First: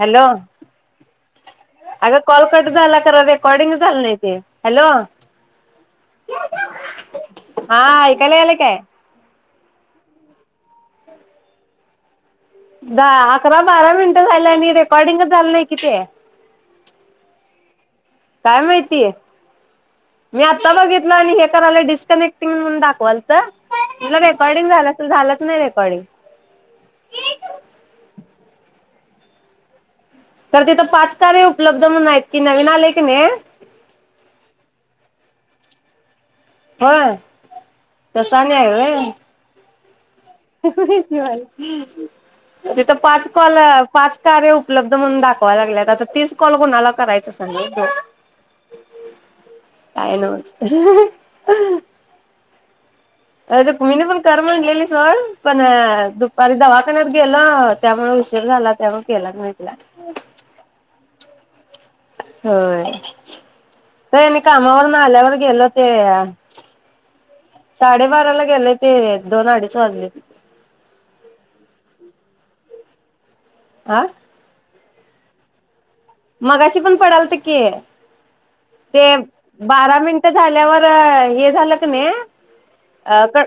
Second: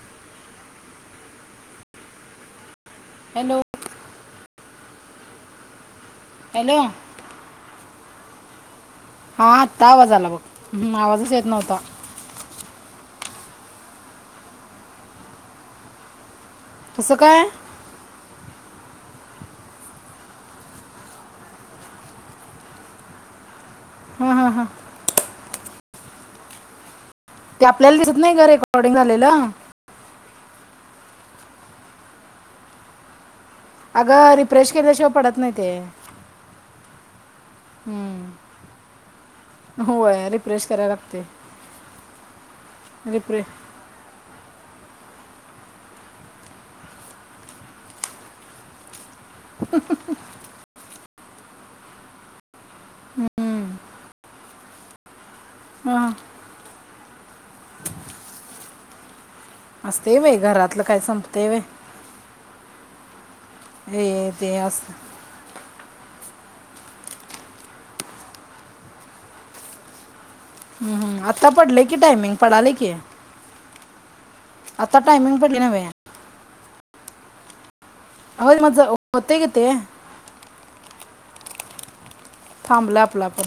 Hello अग call cut झाला खरं हॅलो रेकॉर्डिंग झालं नाही ते हॅलो हॅलो हा ऐकायला यायलयं काय? हा आत्ता आवाज आला बघ हम् आवाजच येत नव्हता दहा अकरा बारा मिनिटं झाल्ं आणि रेकॉर्डिंगच झालं नाही की ते कसं काय काय माहिती मी आत्ता बघितलं आणि हे करायला डिस्कनेक्टिंग म्हणून दाखवालत म्हटल हां हां हां रेकॉर्डिंग झालं असल झालंच नाही रेकॉर्डिंग ते आपल्याला दिसत नाही ग रेकॉ डिंग झालेलं तर तिथं पाच कार्य उपलब्ध म्हणून आहेत की नवीन आलंय कणी अगं रिफ्रेश केल्याशिवाय पडत नाही ते होय तस हम्म, आणि हाय होय होय रिफ्रेश करायला लागते [unintelligible] तिथं पाच रिफ्रेश कॉल पाच कार्य उप उपलब्ध म्हणून दाखवालागल्यात तीस कॉल कोणाला करायच सांग काय नव्हंच ह ह ह [inaudible] रुक्मिणी पण कर म्हटलेली सोड पण हां दुपारी दवाखान्यात गेलो त्यामुळे उशीर झाला त्यामुळे केला नाही असतय बई घरातलं काय संपतय व्हय व्हय व्हय हे हेनी ते कामावरंन असतं आल्यावर गेलं ते आ साडेबाराला गेलं ते दोन अडीच वाजले हम्म् आता पडलंय की टायमिंग पडालय की आं आता टायमिंग पडलंय नव्हे मगाशी पण पडालत की हो मग ज- ते होते की ते बारा मिनिट झाल्यावर हे झालं कणी थांबलं अ आपलं आपण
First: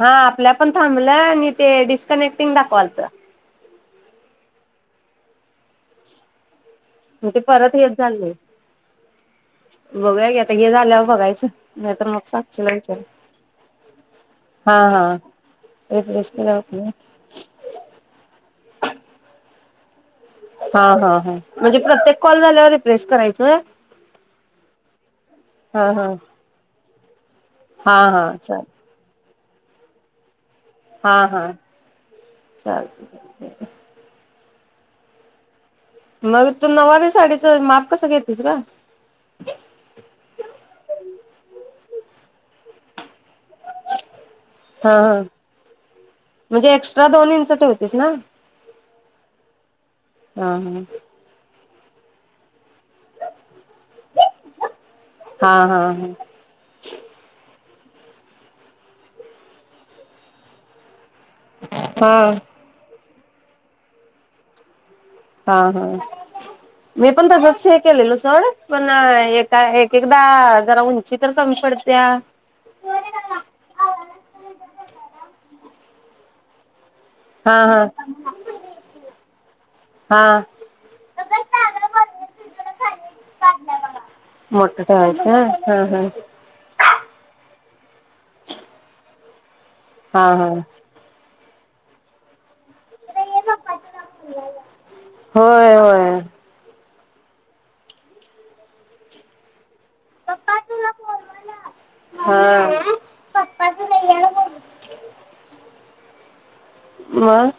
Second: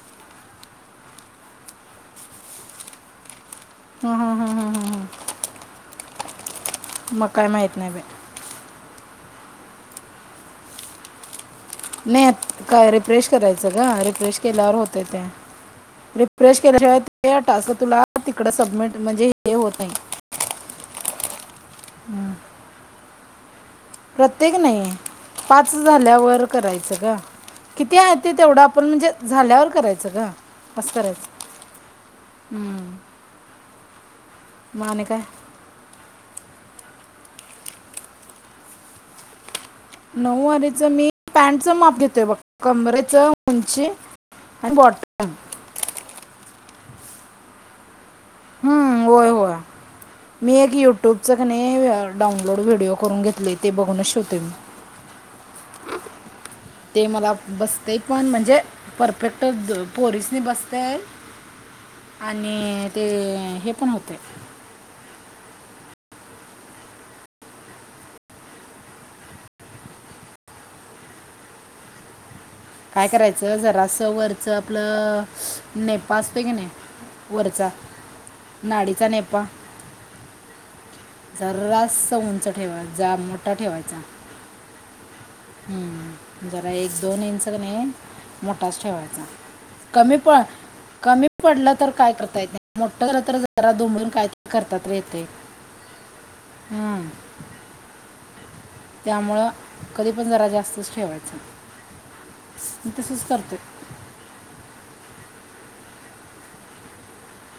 हा आपल्या पण थांबलं आणि ते डिस्कनेक्टिंग दाखवालत हा हा हा हा हा मग ते परत नाही हेच बाई झाले बघूया की आता हे झाल्यावर बघायच नाही काय रिफ्रेश करायचं ग रिफ्रेश हा केल्यावर होतेय हा ते केला रिफ्रेश होत केल्याशिवाय ते टास्क तुला तिकड सबमिट म्हणजे हे होत नाही हा हा हा म्हणजे प्रत्येक कॉल झाल्यावर रिफ्रेश करायचंय होय प्रत्येक नाही पाच हा हा झाल्यावर करायचं का किती हा आहेत हा ते तेवढ चाल आपण म्हणजे झाल्यावर करायचं ग हा हा चालतय की मग आणि काय मग तू नऊवारी साडीच माप कस घेतेस ग नऊवारीच मी पॅन्टच माप घेतोय बघ कमरेच उंची आणि हा हा बॉटम म्हणजे एक्स्ट्रा दोन इंच ठेवतेस ना हम्म होय होय हा मी एक युट्यूबच का नाही मी डाउनलोड व्हिडिओ करून घेतलोय ते बघूनच शिवतोय मी हा हा हा ते मला बसत ते पण म्हणजे परफेक्ट पोरीसनी बसतय हा आणि ते हे पण होतय हा हा मी पण तसच हे केलेलो सोड पण हे काय एक एक एकदा जरा उंची तर कमी पडत्या काय करायचं जरास वरच आपल नेपा असतोय का नाही हा वरचा हा नाडीचा नेपा हा जरास उंच ठेवायचा जा मोठा ठेवायचा [unintelligible] हा हा हम्म जरा एक दोन इंच तो कनाय मोठाच ठेवायचा कमी हा पण हा कमी पडलं तर काय करता येत नाही मोठ झाल तर जरा दुबडून कायतरी करता तरी येतय होय होय हम्म त्यामुळं कधी पण जरा जास्तच ठेवायचं हा. मी तसच करतोय मं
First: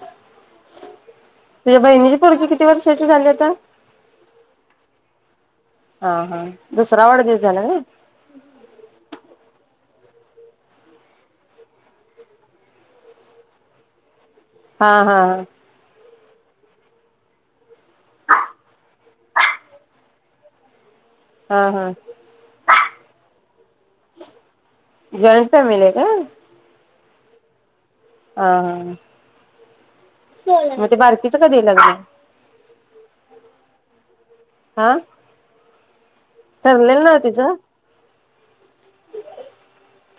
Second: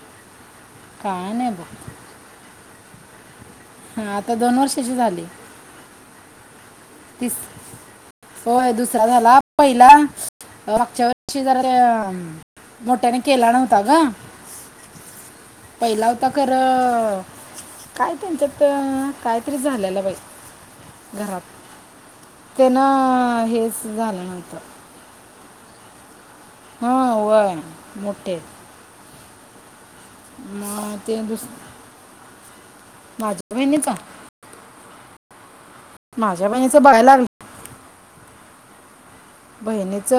काय नाही तुझ्या बघ बहिनीची पुरगी किती वर्ष त्याचे झाले आता हा आता दोन वर्षाची झाली हा हा दुसरा तिस वाढदिवस झाला का? होय दुसरा झाला पहिला मागच्या वर्षी जरा मोठ्याने केला नव्हता गं हा हा हा केला होता खर काय त्यांच्यात कायतरी झाल्याला बाई हा हा तेन हेच झाल नव्हतं जॉईंट फॅमिली हाय काय? ह वय ह ह म ते दुस, कधी लग्न? माझ्या बहिणीचा? हा माझ्या बहिणीचं ठरलेलं बगायला ना लाग तिचं? बहिणीच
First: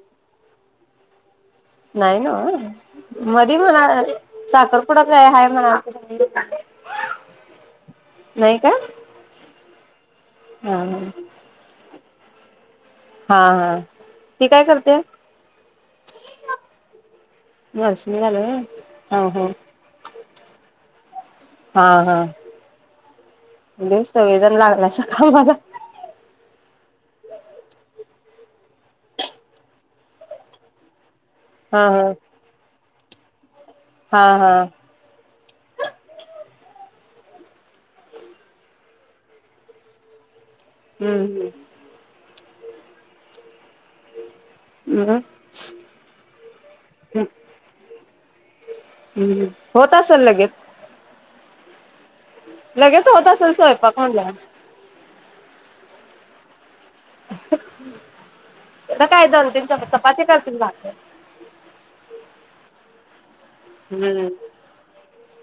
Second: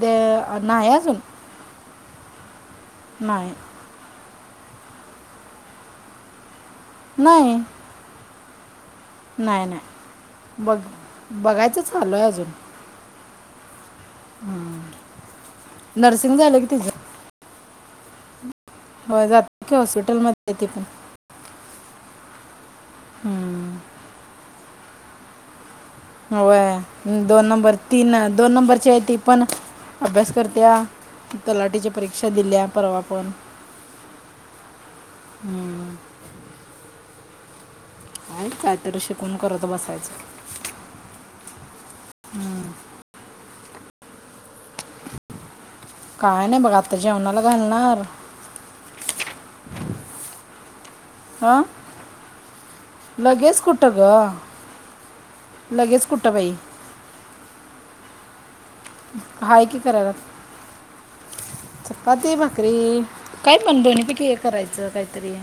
दया नाहि अजून नाही नव्ह नाही मधी म्हणाल साखरपुडा काय हाय म्हणालतीस आणि नाही नाही का? नाही नाही हा बघ हा बघायचंच चालूय अजून हा हा ती काय करते? हम्म नर्सिंग झालं की तिझं सणी झाल्या व्हय? हा होय हा जाते कि हॉस्पिटल मध्ये येते ती पण हम्म. हॅलो सगळेजण ला अस का माझा व्हय दोन नंबर तीन दोन नंबरची आहे ती पण अभ्यास करत्या हा तलाठीची हा. परीक्षा दिल्या परवा पन हा हा हम्म आहेत काय तर शिकून करत बसायचं हम्म हम्म हम मग काय नाय बघ आता जेवणाला घालणार हम्म. होत असेल लगेच आं लगेच होत असेल स्वयपाक म्हणल्यावर लगेच कुटं बाई [unintelligible] तेला काय दोन-तीन हाय की तेव करायला चपाती करतील भाकर चपाती भाकरी काय पण, दोनी पैकी एक करायचं काय तरी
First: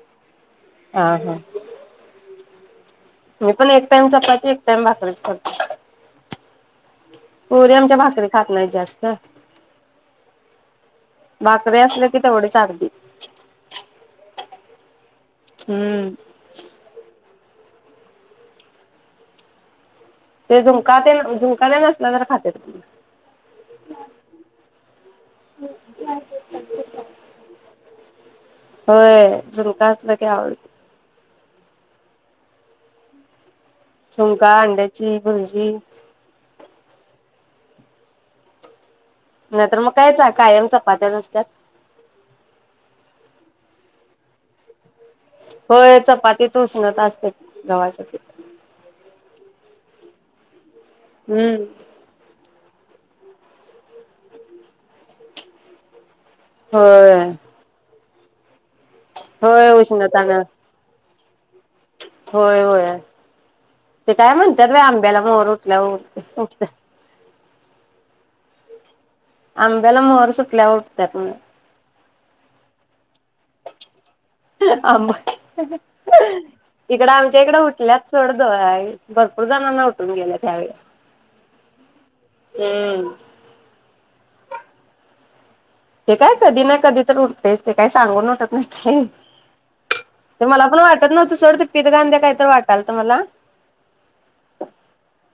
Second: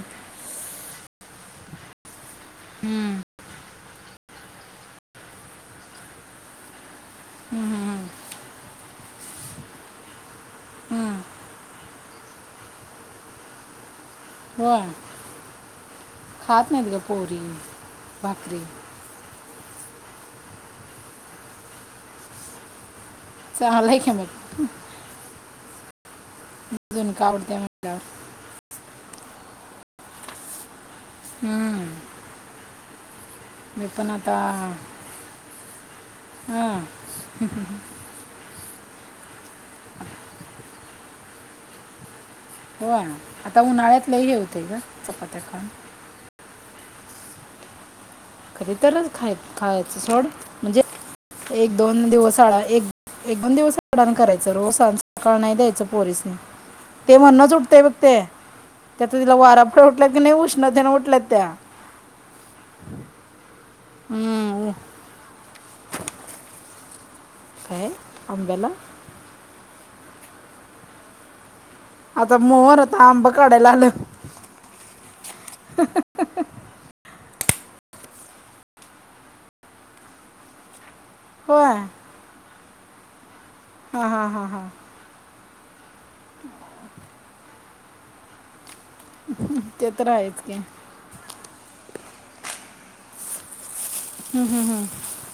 आं, हां हम्म. तुमी पण एक टाइम चपात एक टाइम भाकरीच करते पोरी आमच्या भाकरी खात नाहीत जास्त भाकरी असलं ते तेवढंच आगदी व्हय खात नाइत गं पोरी भाकरी ते झुणका तेन, झुणका तेन असलं तर खात्यात कि चांल्हांय कि मग, हम् [unintelligible] अजून का आवडतंय म्हटल्यावर जनुकातलं क्याळ हम्म मी पण आता झुणका, अंड्याची भुर्जी हां [unintelligible] नाही तर मग काय चा कायमचा पातळ असत्यात हो आना, आता उन्हाळ्यात लई हे हुतंय गं होय, चपाती तो सुणत असतोय गव्हासाठी कधी तरच खायचं सोड म्हणजे हम्म एक-दोन दिवसा आळा एक एक-दोन दिवस [unintelligible] करायचं, रोज संस्कार नाय द्यायचं पोरीसनी ते होय म्हणूच उठतंय बग ते त्यात तिला होय वाराफोड्या उटल्यात उष्णता क नाय ना उष्णतेन उटल्यात त्या होय होय ते काय म्हणतात हम्म, बाई आंब्याला मोहोर [inaudible] काय आंब्याला आंब्याला मोहर सुटल्यावर उठत्यात म्हण आता मोहर आता आंब काढायला आलं [inaudible] इकड आम [unintelligible] भरपूर जणांना उठून गेलं यावेळी होय हम्म हा हा हा हा ते काय कधी ना कधी तर तेच ते काय सांगून उठत नाही ते [inaudible] तर आहेच ते की मला पण हम्म, वाटत नव्हतं सोड [inaudible] काही तर वाट काल तुम्हाला हम्म, हम्म.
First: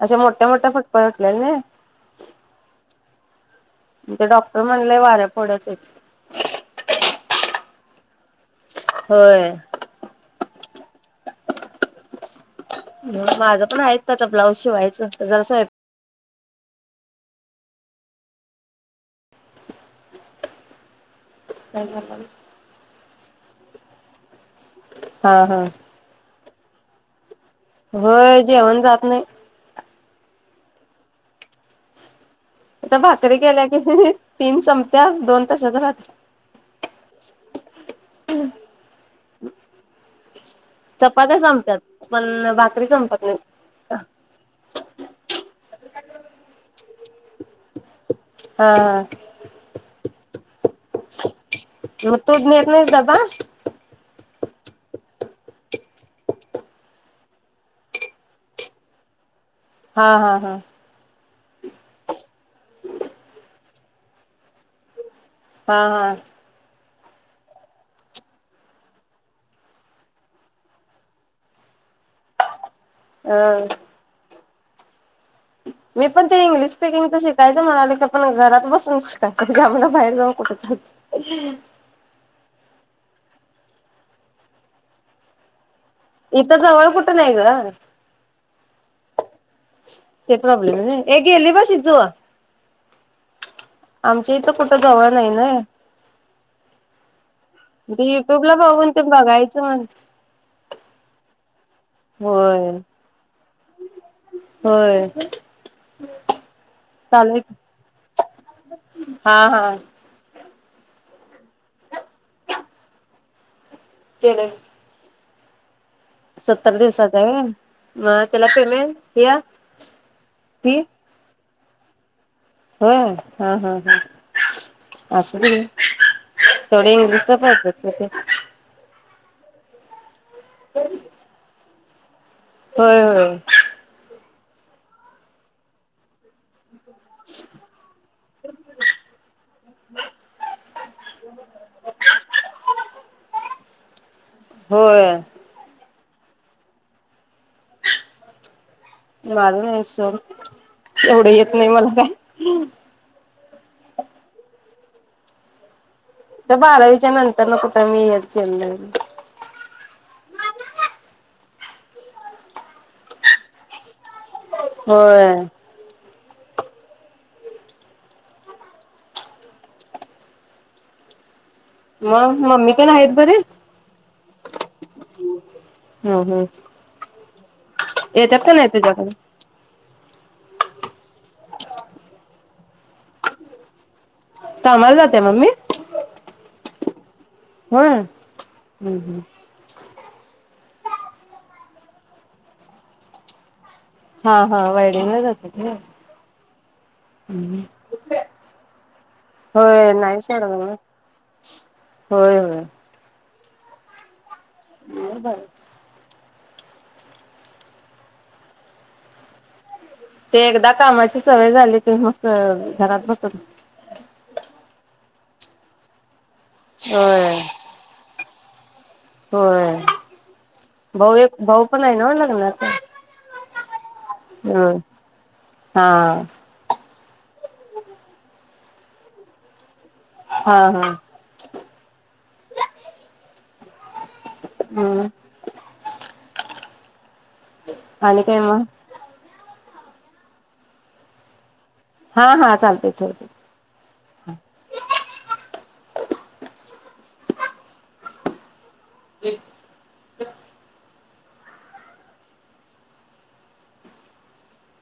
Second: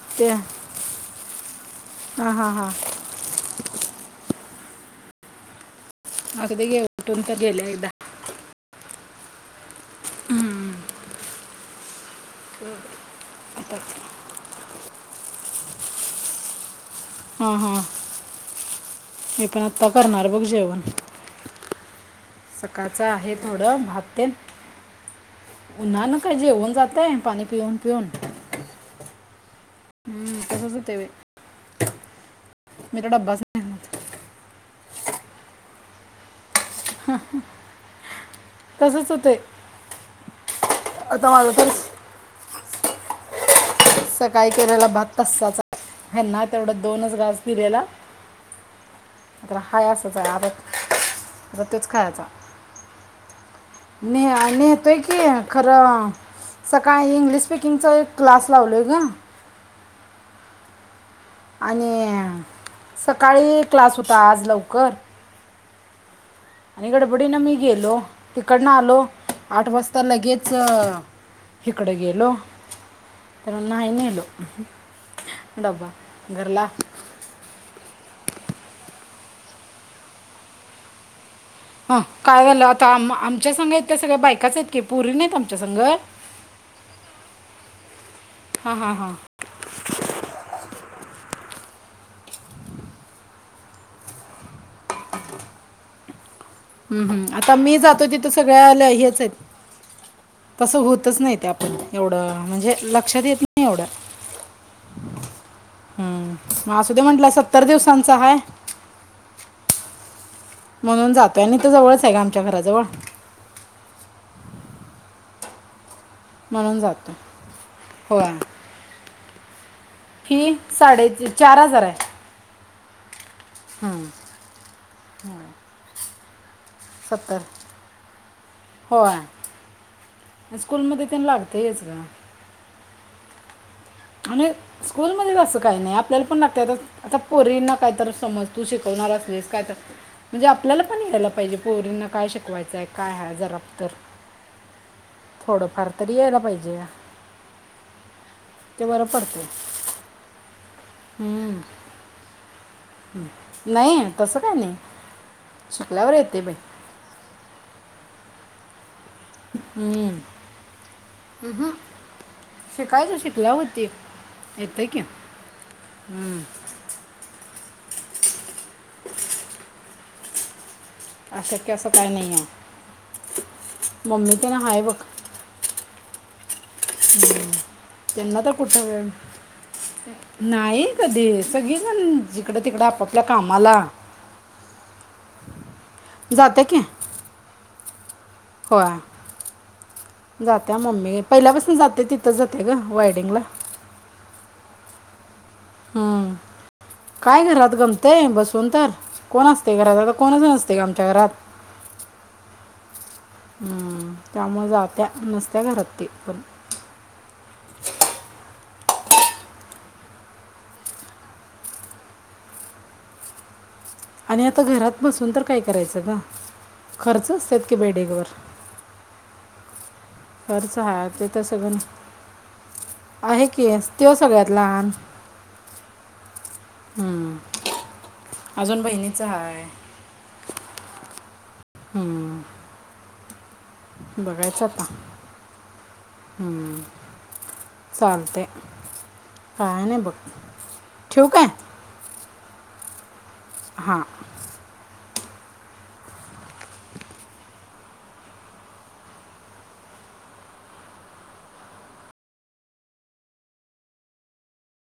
अशा ते मोठ्या मोठ्या फुटकुळ्या उठलेल्या नाही हा हा हा ते डॉक्टर म्हणलेय वाऱ्या फोड्याचयत आता ते गे उठून तर गेल्या एकदा होय माझं पण आहेत त्याचा ब्लाऊज जेवायच [inaudible] हा हा हे पण आता करणार बघ जेवण स्वयंपाक [inaudible] सकाळचा आहे थोडं भात तेन हा हा उन्हान काय जेवण जात [inaudible] पाणी पिऊन पिऊन होय जेवण जात नाही हम्म, तसंच होतय [inaudible] आता भाकरी केल्या की आणत. [inaudible] तीन संपत्यात दोन तशाच राह तसंच होते [inaudible] आता चपात्या माझं तर संपत्यात पण बाकी तरी संपत नाही हा सकाळी केलेला भात तसाच हाय हेंना तेवढ दोनच घास दिलेला हा तर हाय असच आहे आता [inaudible] तोच मग खायचा तू नेत नाहीस डबा न [inaudible] न्हेतोय की खरं सकाळी इंग्लिश स्पिकिंगच क्लास लावलंय का हा हा हा आणि सकाळी क्लास हु का आज लवकर? हा हा आणि गडबडीनं मी गेलो, तिकडनं आलो आठ वाजता लगेच हिकडं गेलो तर अ नाही न्हेलो उहू मी पण ते इंग्लिश स्पीकिंगच शिकायचं म्हणालोय खरं पण घरात बस [unintelligible] कधी आम्हांला बाहेर जाऊं कुठच हा काय झाल आता आम आमच्या संगयेत त्या सगळ्या बायकाचयेत की पुरी नईत आमच्या संग इत जवळ कुठं नाई गं हां हां हां ते प्रॉब्लेम व्हय ये गेली ब शिजू आमची इत कुठं जवळ नाई नई हम्म हम् आता मी जातोय तिथं युट्यूबला सगळ्या ल्या बघून ते हेच आईत बघायचं म्हण तसं हुतच नई ते आप एवढं होय म्हणजे लक्षात येत ना ई एवढं होय हम् म असूदे म्हणला सत्तर चालेल दिवसांच हाय हा हा म्हणून जातोय नहितर जवळच हाय गं आमच्या घराजवळ केलंय सत्तर म्हणून जातो दिवसाचा आय वय मग होय त्याला पेमेंट ह्य फी चार हजाराय होय ह ह ह असुदे घे थोडी इंग्लिशला सत्तर पळत्यात गं ते हॅस्कूल मदे तेन लागतंयच गं होय होय आणि स्कूल मदेच अस काय नई आ आपल्याला पण लागतंय आता आता पोरींना काय तर समज तू शिकवणार असलीस काय तर म्हणजे आपल्याला पण यायला पाहिजे पोरींना काय शिकवायचाय आय काय हाय जरा तर होय थोडंफार तरी यायला पाहिजे ते बरं पडते मारून याय सोड एवढं येत नई मला काय हम् नाई तसं काय नई च्या ते बारावीच्या नंतर न कुट मी यत चल हूं अह शिकायच शिकल्यावर व्हती येेतय कि होय हूं अशक्य असं काय म नाही मम्मी तेण आहेत बरे तेन हाय बघ हम्म हम्म हूं त्यांना येतात तर का नाही कुठ वेळ तुझ्याकडे नाही कधी सगळीजण जिकडंतिकडं आपापल्या कामाला कामाला जात्या मम्मी जात्या कि होय हूं हूं त्या मम्मी पहिल्यापासन जाते तिथं जाते ग वायडिंगला हा हा वायडिंगला जाते. हूं काय घरात गमतय बसून तर कोण असतय होय घराकड नाही कोणाच सोडलं मग. नसतंय अग आमच्या घरात होय होय हम्म त्यामुळे जात्या नसत्या घरात ती पण ते एकदा कामाची सवय झाली की मग घरात बसत आणि आता घरात बसून तर काय करायचं ग होय. खर्च असत्यात कि बाई ढिगभर होय खर्च हाय भाऊ ते एक तर भाऊ सगळं पण आहे ना लग्नाचा. आहे की त्यो सगळ्यात होय. लहान हा हम्म अजून बहिणीच हाय हा हा हम बघायचं आता हम्म हूं आणि काय मग काय नाय बघ ठिऊ काय. हा हा चालतंय ठेव ठेव हा वि द्या